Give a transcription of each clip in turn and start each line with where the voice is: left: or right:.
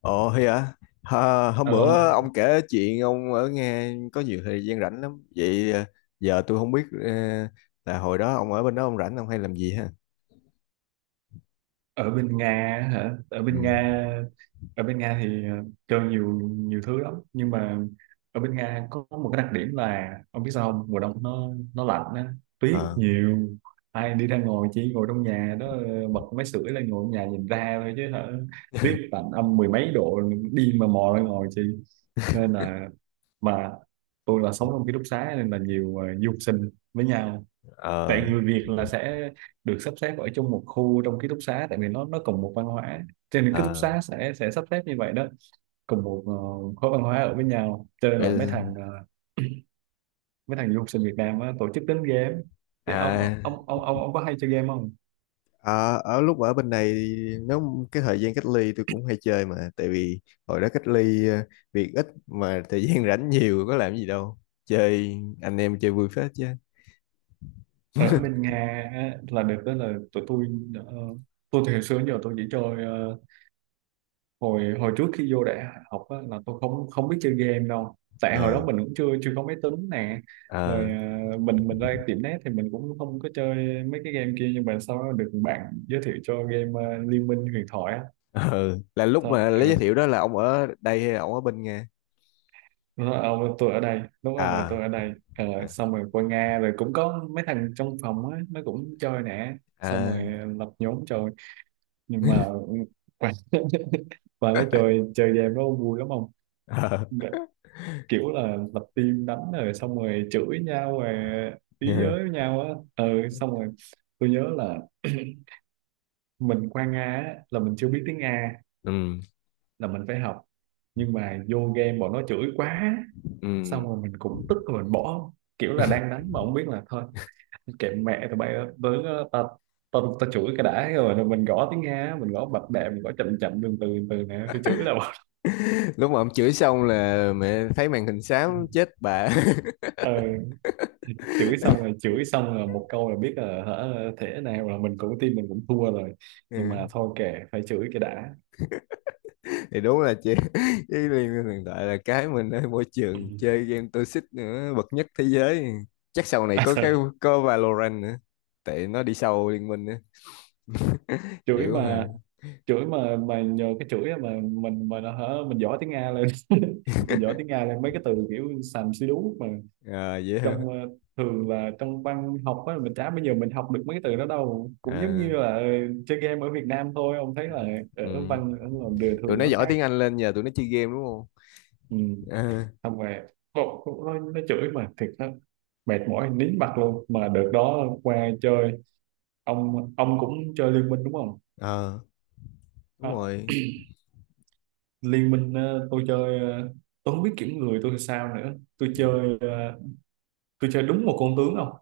left: Ồ hay à? Hôm bữa
right: Alo,
left: ông kể chuyện ông ở nghe có nhiều thời gian rảnh lắm. Vậy giờ tôi không biết là hồi đó ông ở bên đó ông rảnh ông hay làm gì ha?
right: ở bên Nga á hả? Ở
left: Ừ.
right: bên Nga, ở bên Nga thì chơi nhiều nhiều thứ lắm, nhưng mà ở bên Nga có một cái đặc điểm là ông biết sao không? Mùa đông nó lạnh á, tuyết
left: Ờ.
right: nhiều. Ai đi ra ngồi chỉ ngồi trong nhà đó bật máy sưởi lên ngồi trong nhà nhìn ra thôi chứ hả? Tuyết lạnh âm mười mấy độ đi mà mò ra ngồi chị. Nên là mà tôi là sống trong ký túc xá nên là nhiều du học sinh với nhau, tại
left: Ờ.
right: người Việt là sẽ được sắp xếp ở trong một khu trong ký túc xá tại vì nó cùng một văn hóa, cho nên ký túc
left: Ờ.
right: xá sẽ sắp xếp như vậy đó, cùng một khối văn hóa ở với nhau. Cho nên
left: Vậy
right: là mấy
left: là-
right: thằng ờ, mấy thằng du học sinh Việt Nam á, tổ chức đánh game. Thì ông
left: À.
right: ông ông ông ông có hay chơi game không?
left: À, ở lúc ở bên này nếu cái thời gian cách ly tôi cũng hay chơi mà tại vì hồi đó cách ly việc ít mà thời gian rảnh nhiều có làm gì đâu chơi anh em chơi vui phết chứ
right: Ở bên Nga á, là được đó, là tụi tôi ờ, tôi thì hồi xưa đến giờ tôi chỉ chơi hồi hồi trước khi vô đại học á, là tôi không không biết chơi game đâu, tại hồi đó
left: ờ
right: mình cũng chưa chưa có máy tính nè, rồi
left: ờ.
right: à, mình ra tiệm net thì mình cũng không có chơi mấy cái game kia, nhưng mà sau đó được bạn giới thiệu cho game à, Liên Minh Huyền Thoại á.
left: Ừ, là lúc mà lấy giới
right: Ừ.
left: thiệu đó là ông ở đây hay là ông ở bên Nga?
right: Nó nói, "Ông, tôi ở đây đúng rồi, là
left: À,
right: tôi ở đây." Ờ,
left: dạ.
right: xong rồi qua Nga rồi cũng có mấy thằng trong phòng á nó cũng chơi nè, xong rồi
left: À,
right: lập nhóm chơi. Nhưng mà và và nó chơi chơi game nó vui lắm không,
left: ờ.
right: kiểu là lập team đánh rồi xong rồi chửi nhau rồi ý giới với nhau á. Ừ, xong rồi tôi nhớ là mình qua Nga á, là mình chưa biết tiếng Nga,
left: Ừ.
right: là mình phải học, nhưng mà vô game bọn nó chửi quá, xong
left: Ừ,
right: rồi mình cũng tức rồi mình bỏ, kiểu là đang đánh mà không biết là thôi, kệ mẹ tụi bay đó, tới đó, ta ta ta chửi cái đã, rồi mình gõ tiếng Nga, mình gõ bập bẹ, mình gõ chậm chậm từ từ từ nè, tôi chửi là bỏ.
left: lúc mà ông chửi xong là mẹ thấy màn hình xám chết bà.
right: Ừ, chửi xong rồi một câu là biết là hả thế nào, là mình cũng tin mình cũng thua rồi, nhưng
left: Ừ.
right: mà thôi kệ, phải chửi cái đã.
left: Thì đúng là chị. Với liên minh hiện tại là cái mình ở môi
right: Ừ.
left: trường chơi game toxic nữa bậc nhất thế giới, chắc sau này có cái, có Valorant nữa, tại nó đi sau liên minh nữa.
right: chửi
left: Chữ
right: mà
left: hả?
right: chửi mà mà nhờ cái chửi á, mà mình mà nó hả, mình giỏi tiếng Nga lên mình giỏi tiếng Nga lên, mấy cái từ kiểu sàm xí đú mà
left: À, dễ
right: trong
left: hả?
right: thường là trong văn học á mình chả, bây giờ mình học được mấy cái từ đó đâu, cũng giống như
left: À,
right: là chơi game ở Việt Nam thôi, ông thấy là ở
left: ừ.
right: văn ở ngoài đời
left: Tụi
right: thường
left: nó
right: nó
left: giỏi
right: khác.
left: tiếng Anh lên nhờ tụi nó chơi game đúng không?
right: Ừ.
left: À,
right: Không về cậu bộ nó, chửi mà thiệt đó, mệt mỏi nín mặt luôn mà đợt đó qua chơi. Ông cũng chơi liên minh đúng không?
left: ờ, đúng
right: À,
left: rồi.
right: liên minh tôi chơi tôi không biết kiểm người tôi sao nữa, tôi
left: Ừ.
right: chơi tôi chơi đúng một con tướng không,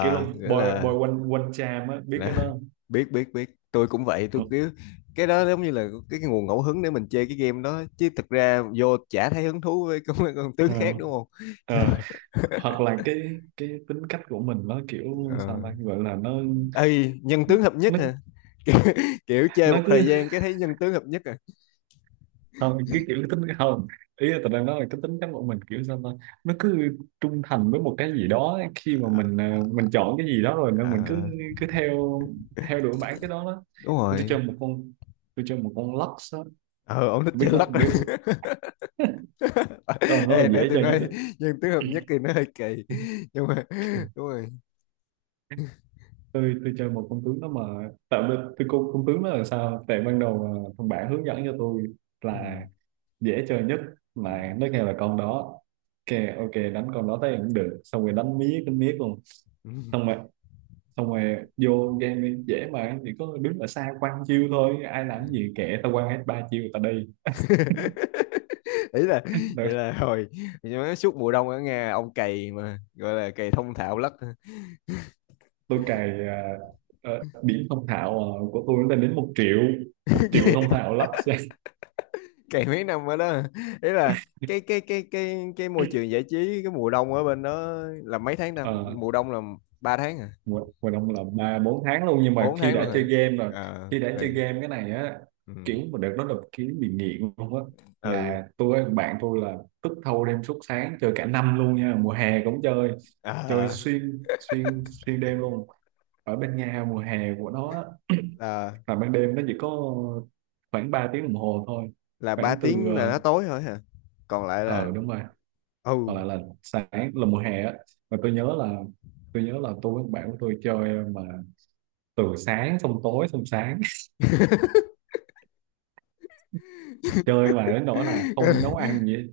right: kiểu là
left: nghĩa
right: bồi
left: là
right: bồi quanh quanh chàm á, biết cái đó
left: là
right: không?
left: biết biết biết, tôi cũng vậy, tôi
right: Ờ,
left: cứ cái đó giống như là cái nguồn ngẫu hứng để mình chơi cái game đó chứ thực ra vô chả thấy hứng thú với con tướng
right: ờ,
left: khác đúng không? Kiểu
right: ờ. Hoặc là cái tính cách của mình nó kiểu sao
left: ờ,
right: ta, gọi là nó
left: ê nhân tướng hợp nhất
right: nó
left: hả? Kiểu, kiểu chơi
right: nó
left: một thời
right: cứ,
left: gian cái thấy nhân tướng hợp nhất à?
right: không cái kiểu cái tính, không, ý là tao đang nói là cái tính cán bộ mình kiểu sao ta, nó cứ trung thành với một cái gì đó, khi mà mình à,
left: Ờ,
right: mình chọn cái gì đó rồi nên mình cứ
left: ờ,
right: cứ theo theo đuổi bản cái đó đó.
left: đúng
right: tôi
left: rồi.
right: chơi một con tôi chơi một con Lux á,
left: Ờ, ông thích chơi
right: biết
left: lắc
right: không
left: à.
right: biết, con nó
left: Ê,
right: là
left: nãy
right: dễ
left: tôi
right: chơi nhất
left: nói
right: á.
left: nhân tướng hợp nhất thì nó hơi kỳ nhưng mà đúng rồi.
right: Tôi chơi một con tướng đó mà, tạo vì tôi con tướng đó là sao, tại ban đầu à, thằng bạn hướng dẫn cho tôi
left: Ừ.
right: là dễ chơi nhất,
left: Ừ.
right: mà nó kêu là con đó, kêu ok đánh con đó thấy cũng được, xong rồi đánh miết luôn,
left: Ừ.
right: xong rồi xong rồi vô game đi, dễ mà, chỉ có đứng ở xa quăng chiêu thôi, ai làm cái
left: À.
right: gì kệ, tao quăng hết ba chiêu tao đi.
left: Ý là
right: tôi,
left: vậy là hồi nói suốt mùa đông ở Nga ông cày mà gọi là cày thông thạo lất,
right: tôi cày à, ờ, điểm thông thạo à, của tôi lên đến 1 triệu, 1 triệu thông thạo lắc.
left: cày mấy năm ở đó. Ý là cái cái môi trường giải trí cái mùa đông ở bên đó là mấy tháng ta,
right: Ờ,
left: mùa đông là ba tháng hả?
right: Mùa mùa đông là ba bốn tháng luôn, nhưng mà
left: Bốn
right: khi
left: tháng
right: đã
left: luôn
right: chơi
left: hả?
right: game rồi,
left: Ờ,
right: khi đã
left: là
right: chơi game cái này á,
left: ừ,
right: kiểu mà đợt đó là kiểu bị nghiện luôn á,
left: ừ
right: là tôi bạn tôi là tức thâu đêm suốt sáng chơi cả năm luôn nha, mùa hè cũng chơi, chơi
left: à,
right: xuyên xuyên xuyên đêm luôn. Ở bên Nga mùa hè của nó á,
left: là
right: là ban đêm nó chỉ có khoảng 3 tiếng đồng hồ thôi,
left: là ba
right: khoảng từ
left: tiếng là nó tối thôi hả? Còn lại là
right: ờ, đúng rồi,
left: ừ.
right: hoặc là sáng, là mùa hè á. Mà tôi nhớ là tôi với bạn của tôi chơi mà từ sáng xong tối xong sáng, chơi mà đến nỗi là không nấu ăn gì hết.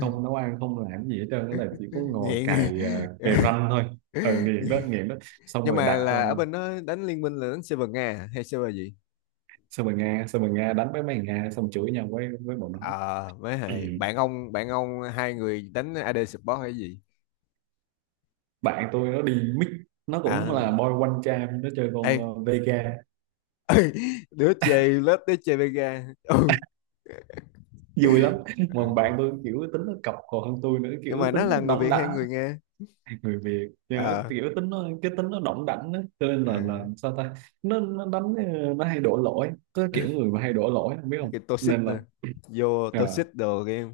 right: Không nấu ăn không làm gì hết trơn đó, là chỉ có ngồi
left: Nghiện.
right: cày cày ranh thôi. Ờ, nghiện đó, nghiện đó. Xong
left: Nhưng
right: rồi
left: mà
right: đặt
left: là ở bên đó đánh liên minh là đánh server Nga hay server gì?
right: xong rồi Nga đánh với mấy thằng Nga, xong chửi nhau với bọn nó.
left: Ờ, mới
right: Ừ.
left: hay bạn ông hai người đánh AD support hay gì?
right: Bạn tôi nó đi mix, nó cũng là
left: À,
right: boy one charm, nó chơi
left: ê.
right: con Vega,
left: Đứa chơi lớp, đứa chơi Vega. Ừ.
right: vui lắm.
left: Ừ.
right: Mà bạn tôi kiểu tính nó cọc còn hơn tôi nữa, kiểu
left: Nhưng mà nó
right: tính nó
left: là người
right: đóng
left: Việt hay
right: đảnh,
left: người Nga?
right: người Việt nhớ
left: Ờ,
right: kiểu tính nó, cái tính nó đỏng đảnh á, cho nên
left: ờ,
right: là sao ta, nó đánh nó hay đổ lỗi, có kiểu người mà hay đổ lỗi không, biết không,
left: cái toxic
right: nên
left: nè,
right: là
left: vô
right: à,
left: toxic đồ game.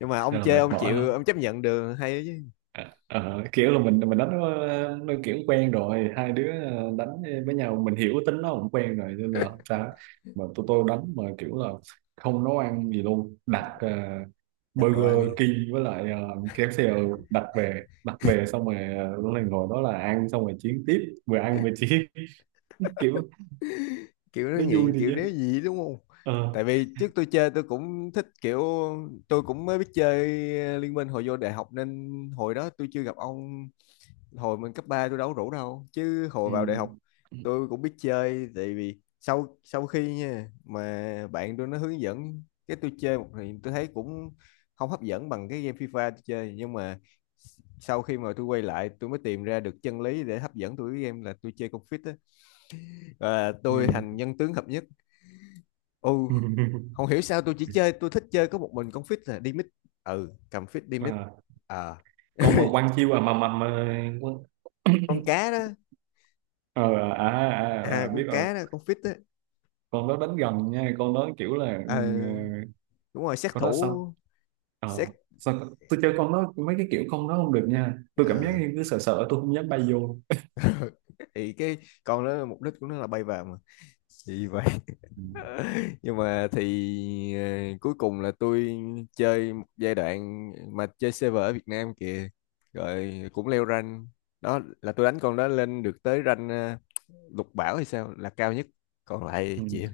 left: Nhưng mà ông
right: nên là
left: chơi
right: mệt
left: ông
right: mỏi
left: chịu
right: lắm.
left: ông chấp nhận được hay chứ?
right: À, kiểu là mình đánh nó kiểu quen rồi, hai đứa đánh với nhau mình hiểu tính nó cũng quen rồi nên là không sao. Mà tụi tôi đánh mà kiểu là không nấu ăn gì luôn, đặt
left: Đặt đồ ăn
right: Burger
left: đi.
right: King với lại KFC, ừ, đặt về xong rồi lúc này ngồi đó là ăn xong rồi chiến tiếp, vừa ăn vừa chiến. Kiểu
left: Kiểu nó
right: nó vui
left: nghiện
right: thì
left: kiểu
right: chứ.
left: đéo gì đúng không?
right: Ờ.
left: Tại vì trước tôi chơi tôi cũng thích kiểu, tôi cũng mới biết chơi Liên Minh hồi vô đại học nên hồi đó tôi chưa gặp ông, hồi mình cấp 3 tôi đâu có rủ đâu chứ hồi vào đại học
right: Ừ.
left: tôi cũng biết chơi. Tại vì sau sau khi nha mà bạn tôi nó hướng dẫn cái tôi chơi một thì tôi thấy cũng không hấp dẫn bằng cái game FIFA tôi chơi, nhưng mà sau khi mà tôi quay lại tôi mới tìm ra được chân lý để hấp dẫn tôi cái game là tôi chơi Confit á, và tôi
right: Ừ.
left: thành nhân tướng hợp nhất. Ừ, không hiểu sao tôi chỉ chơi, tôi thích chơi có một mình con fish là đi mít. Ừ, cầm fish đi mít.
right: À,
left: Ờ.
right: con mà quăng chiêu à mà mà...
left: Con cá đó.
right: Ờ, à, à,
left: À,
right: à,
left: con
right: biết rồi.
left: cá đó, con fish đó.
right: Con đó đánh gần nha, con đó kiểu là ừ,
left: Ờ,
right: ờ,
left: đúng rồi, sát
right: con đó
left: thủ.
right: sao.
left: Sát,
right: Ờ, tôi chơi con đó mấy cái kiểu con đó không được nha, tôi cảm giác
left: ờ.
right: như cứ sợ sợ tôi không dám bay vô.
left: Thì cái con đó mục đích của nó là bay vào mà. Gì vậy?
right: Ừ.
left: Nhưng mà thì cuối cùng là tôi chơi một giai đoạn mà chơi server ở Việt Nam kìa, rồi cũng leo rank. Đó là tôi đánh con đó lên được tới rank lục bảo hay sao là cao nhất, còn lại
right: Ừ.
left: chịu.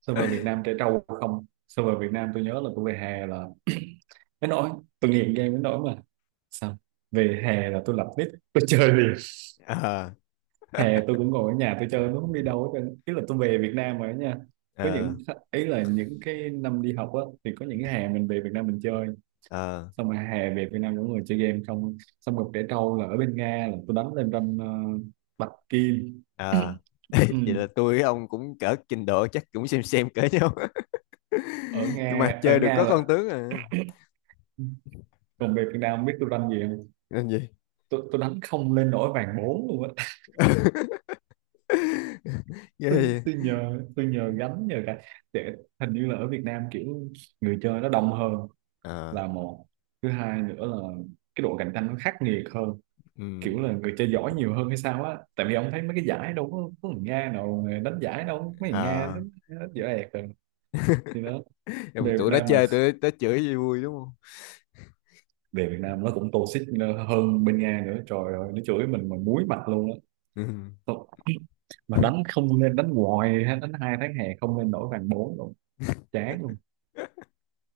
right: Sao về Việt Nam trẻ trâu không, sao về Việt Nam tôi nhớ là tôi về hè là đến nỗi, tôi nghiện game đến nỗi mà, sao về hè là tôi lập nick tôi chơi liền,
left: ờ
right: hè tôi cũng ngồi ở nhà tôi chơi, nó không đi đâu hết trơn. Ý là tôi về Việt Nam rồi đó nha, có
left: ờ
right: những, ý là những cái năm đi học á thì có những cái hè mình về Việt Nam mình chơi,
left: ờ
right: xong rồi hè về Việt Nam những người chơi game không, xong rồi trẻ trâu là ở bên Nga là tôi đánh lên ranh Bạch Kim.
left: ờ
right: Ừ.
left: Vậy là tôi với ông cũng cỡ trình độ chắc cũng xem cỡ nhau.
right: Ở
left: Nhưng mà
right: Nga, ở
left: chơi được
right: Nga
left: có
right: là
left: con tướng à.
right: còn về Việt Nam biết tôi đánh gì không?
left: Làm gì?
right: Tôi đánh không lên nổi vàng bốn luôn á.
left: Ghê
right: tôi
left: vậy?
right: tôi nhờ tôi nhờ gánh, nhờ cả. Để hình như là ở Việt Nam kiểu người chơi nó đông hơn
left: Ờ,
right: là một. Thứ hai nữa là cái độ cạnh tranh nó khắc nghiệt hơn,
left: ừ,
right: kiểu là người chơi giỏi nhiều hơn hay sao á, tại vì ông thấy mấy cái giải đâu có người Nga nào đánh giải đâu, mấy người Nga
left: ờ.
right: nó dở ẹt rồi. Thì đó,
left: Rồi
right: về Việt
left: tụi nó
right: Nam là
left: chơi tụi nó chửi gì vui đúng không?
right: về Việt Nam nó cũng toxic hơn bên Nga nữa, trời ơi, nó chửi mình mà muối mặt luôn á.
left: Ừ.
right: Thôi, mà đánh không nên, đánh hoài ha, đánh hai tháng hè không nên nổi vàng bốn luôn, chán luôn.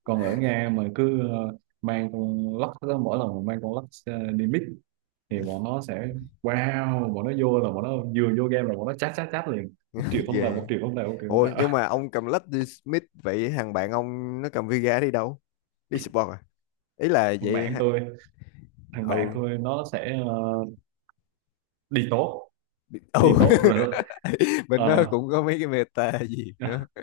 right: Còn ở Nga mà cứ mang con lắc đó, mỗi lần mà mang con lắc đi mix thì bọn nó sẽ, wow, bọn nó vô là bọn nó vừa vô game là bọn nó chát chát chát liền, một triệu phong
left: Ghê
right: vào, một
left: vậy.
right: triệu phong vào, một triệu phong
left: Ôi nhưng
right: vào.
left: mà ông cầm lách đi Smith vậy thằng bạn ông nó cầm Vega đi đâu? Đi support à? Ý là
right: thằng
left: vậy
right: bạn
left: ha.
right: tôi thằng bạn
left: Ừ.
right: tôi nó sẽ đi tốt,
left: Ừ.
right: đi tốt rồi.
left: Mình nó
right: ờ,
left: cũng có mấy cái meta gì nữa.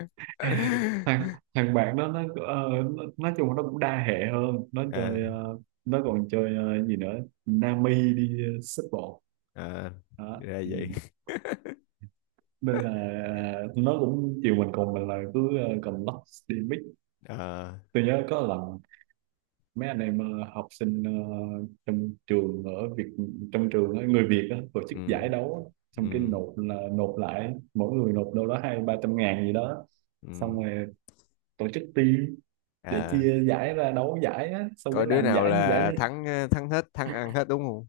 right: thằng thằng bạn đó nó, ờ, nói chung là nó cũng đa hệ hơn, nó
left: À,
right: chơi nó còn chơi gì nữa, Nami đi xếp bộ
left: à,
right: đó.
left: ra
right: Ừ,
left: vậy.
right: nên là nó cũng chiều mình, cùng mình là cứ cầm lắc đi mix.
left: À,
right: Tôi nhớ có lần mấy anh em học sinh trong trường ở Việt, trong trường á, người Việt á, tổ chức
left: ừ,
right: giải đấu á. Xong cái
left: ừ,
right: nộp là nộp lại, mỗi người nộp đâu đó hai ba trăm ngàn gì đó.
left: ừ.
right: Xong rồi tổ chức team để
left: À,
right: chia giải ra đấu giải á, xong
left: coi
right: cái
left: đứa
right: làm
left: nào
right: giải như
left: là thắng thắng hết thắng ăn hết đúng không?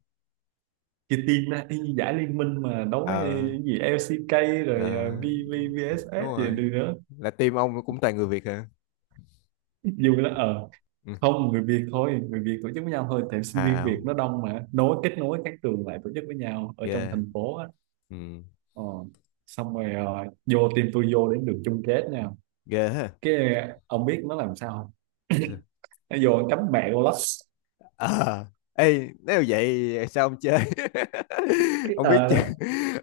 right: chia team ra y như giải liên minh mà đấu với
left: Ờ,
right: cái gì LCK rồi V
left: ờ,
right: V VSS
left: đúng
right: gì
left: rồi.
right: đi nữa,
left: Là team ông cũng toàn người Việt hả?
right: vui lắm. Ờ
left: Ừ.
right: Không, người Việt thôi, người Việt tổ chức với nhau thôi, tại sinh
left: À,
right: viên Việt
left: ào.
right: nó đông mà, nối kết nối các trường lại tổ chức với nhau ở trong
left: Ghê.
right: thành phố á.
left: Ừ,
right: Ờ, xong rồi vô team, tôi vô đến đường chung kết nha.
left: ghê ha.
right: Cái ông biết nó làm sao không, nó vô nó cắm mẹ con Lux.
left: À, ê, nếu vậy sao ông chơi?
right: Cái
left: Ông biết chơi,
right: đó,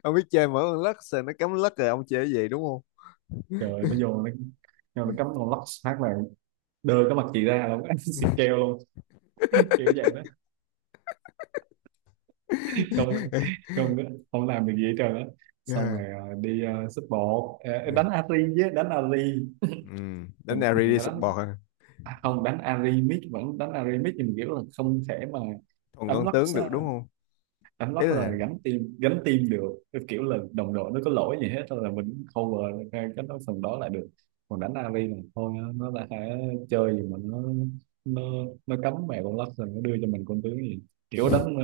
left: ông biết chơi mở con lắc sao nó cắm lắc rồi ông chơi cái gì đúng không?
right: trời ơi, nó vô nó, nó cắm con Lux phát là đưa cái mặt chị ra luôn anh, xịt keo luôn, kiểu vậy đó. Không, không, không làm được gì hết trơn á.
left: Ờ,
right: Xong rồi đi xúc bộ. Ờ,
left: ừ,
right: đánh Ari chứ, đánh Ari
left: ừ. Đánh nào
right: thì
left: đi
right: phải đánh.
left: support à?
right: À, không, đánh Ari mid, vẫn đánh Ari mid nhưng mà kiểu là không thể mà
left: Còn
right: đánh
left: con tướng
right: Lux
left: được
right: á.
left: đúng không?
right: Đánh lóc
left: Ý là
right: rồi gánh team, gánh team được. Cái kiểu là đồng đội nó có lỗi gì hết thôi là mình cover cái phần đó lại được. Còn đánh AV là thôi, nó là hả, chơi gì mà nó nó cấm mẹ con lắc rồi nó đưa cho mình con tướng gì kiểu, đánh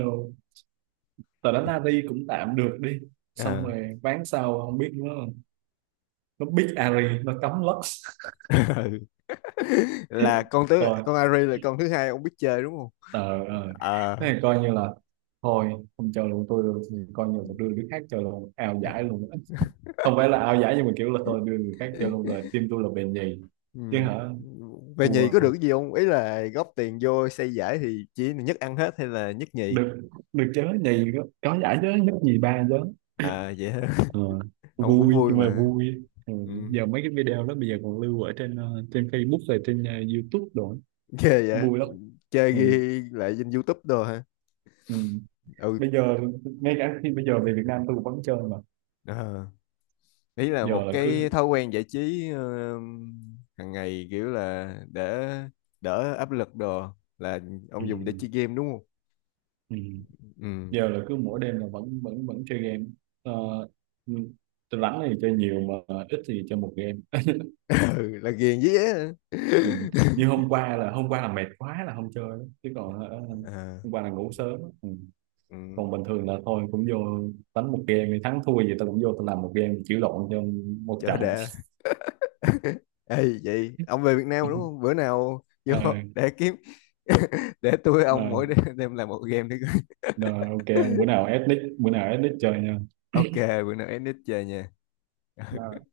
right: đánh AV cũng tạm được đi. Xong
left: ờ.
right: rồi ván sau không biết, nó biết Ari nó cấm Lux
left: Ừ. Là con tướng
right: rồi.
left: con Ari là con thứ hai ông biết chơi đúng không?
right: Ờ,
left: Ờ.
right: thế thì coi như là thôi, không chơi luôn. Tôi coi như là tôi đưa đứa khác chơi luôn, ào giải luôn, không phải là ao giải nhưng mà kiểu là tôi đưa người khác vô luôn, rồi team tôi là bền nhì chứ
left: Ừ.
right: hả.
left: Về
right: Thua,
left: nhì có được cái gì không? Ý là góp tiền vô xây giải thì chỉ nhất ăn hết hay là nhất nhì?
right: được, được chớ, nhì có giải chớ, nhất nhì ba chớ.
left: À vậy hả?
right: Ờ,
left: Ông cũng
right: vui,
left: vui
right: nhưng mà
left: mà.
right: vui. Ừ,
left: Ừ.
right: giờ mấy cái video đó bây giờ còn lưu ở trên trên Facebook rồi trên YouTube đồ ấy.
left: Ghê vậy.
right: Vui lắm.
left: Chơi
right: Ừ.
left: ghi lại trên YouTube đồ hả?
right: Ừ.
left: Ừ.
right: Bây giờ ngay cả khi bây giờ về Việt Nam tôi cũng vẫn chơi mà.
left: Ờ. Ý là
right: Giờ
left: một
right: là cứ,
left: cái thói quen giải trí hàng ngày kiểu là để đỡ áp lực đồ là
right: ừ.
left: ông dùng để chơi game đúng không?
right: Ừ.
left: Ừ.
right: Giờ là cứ mỗi đêm là vẫn vẫn vẫn chơi game. Ờ, ừ. Tôi rảnh thì chơi nhiều mà, ít thì chơi một game.
left: Ừ, là ghiền với á.
right: Ừ. Như hôm qua là, hôm qua là mệt quá là không chơi đó, chứ còn hả,
left: À,
right: hôm qua là ngủ sớm đó. Ừ.
left: ừ.
right: Còn bình thường là thôi cũng vô đánh một game, thì thắng thua gì tao cũng vô tao làm một game chịu lộn cho một
left: Cho
right: trận.
left: đã. Ê vậy ông về Việt Nam đúng không? Bữa nào vô
right: ờ
left: để kiếm để tôi ông
right: mà,
left: mỗi đêm làm một game đi.
right: mà ok, bữa
left: Coi.
right: nào ethnic, bữa nào ethnic chơi
left: Ok, bữa nào edit chơi nha.
right: nha.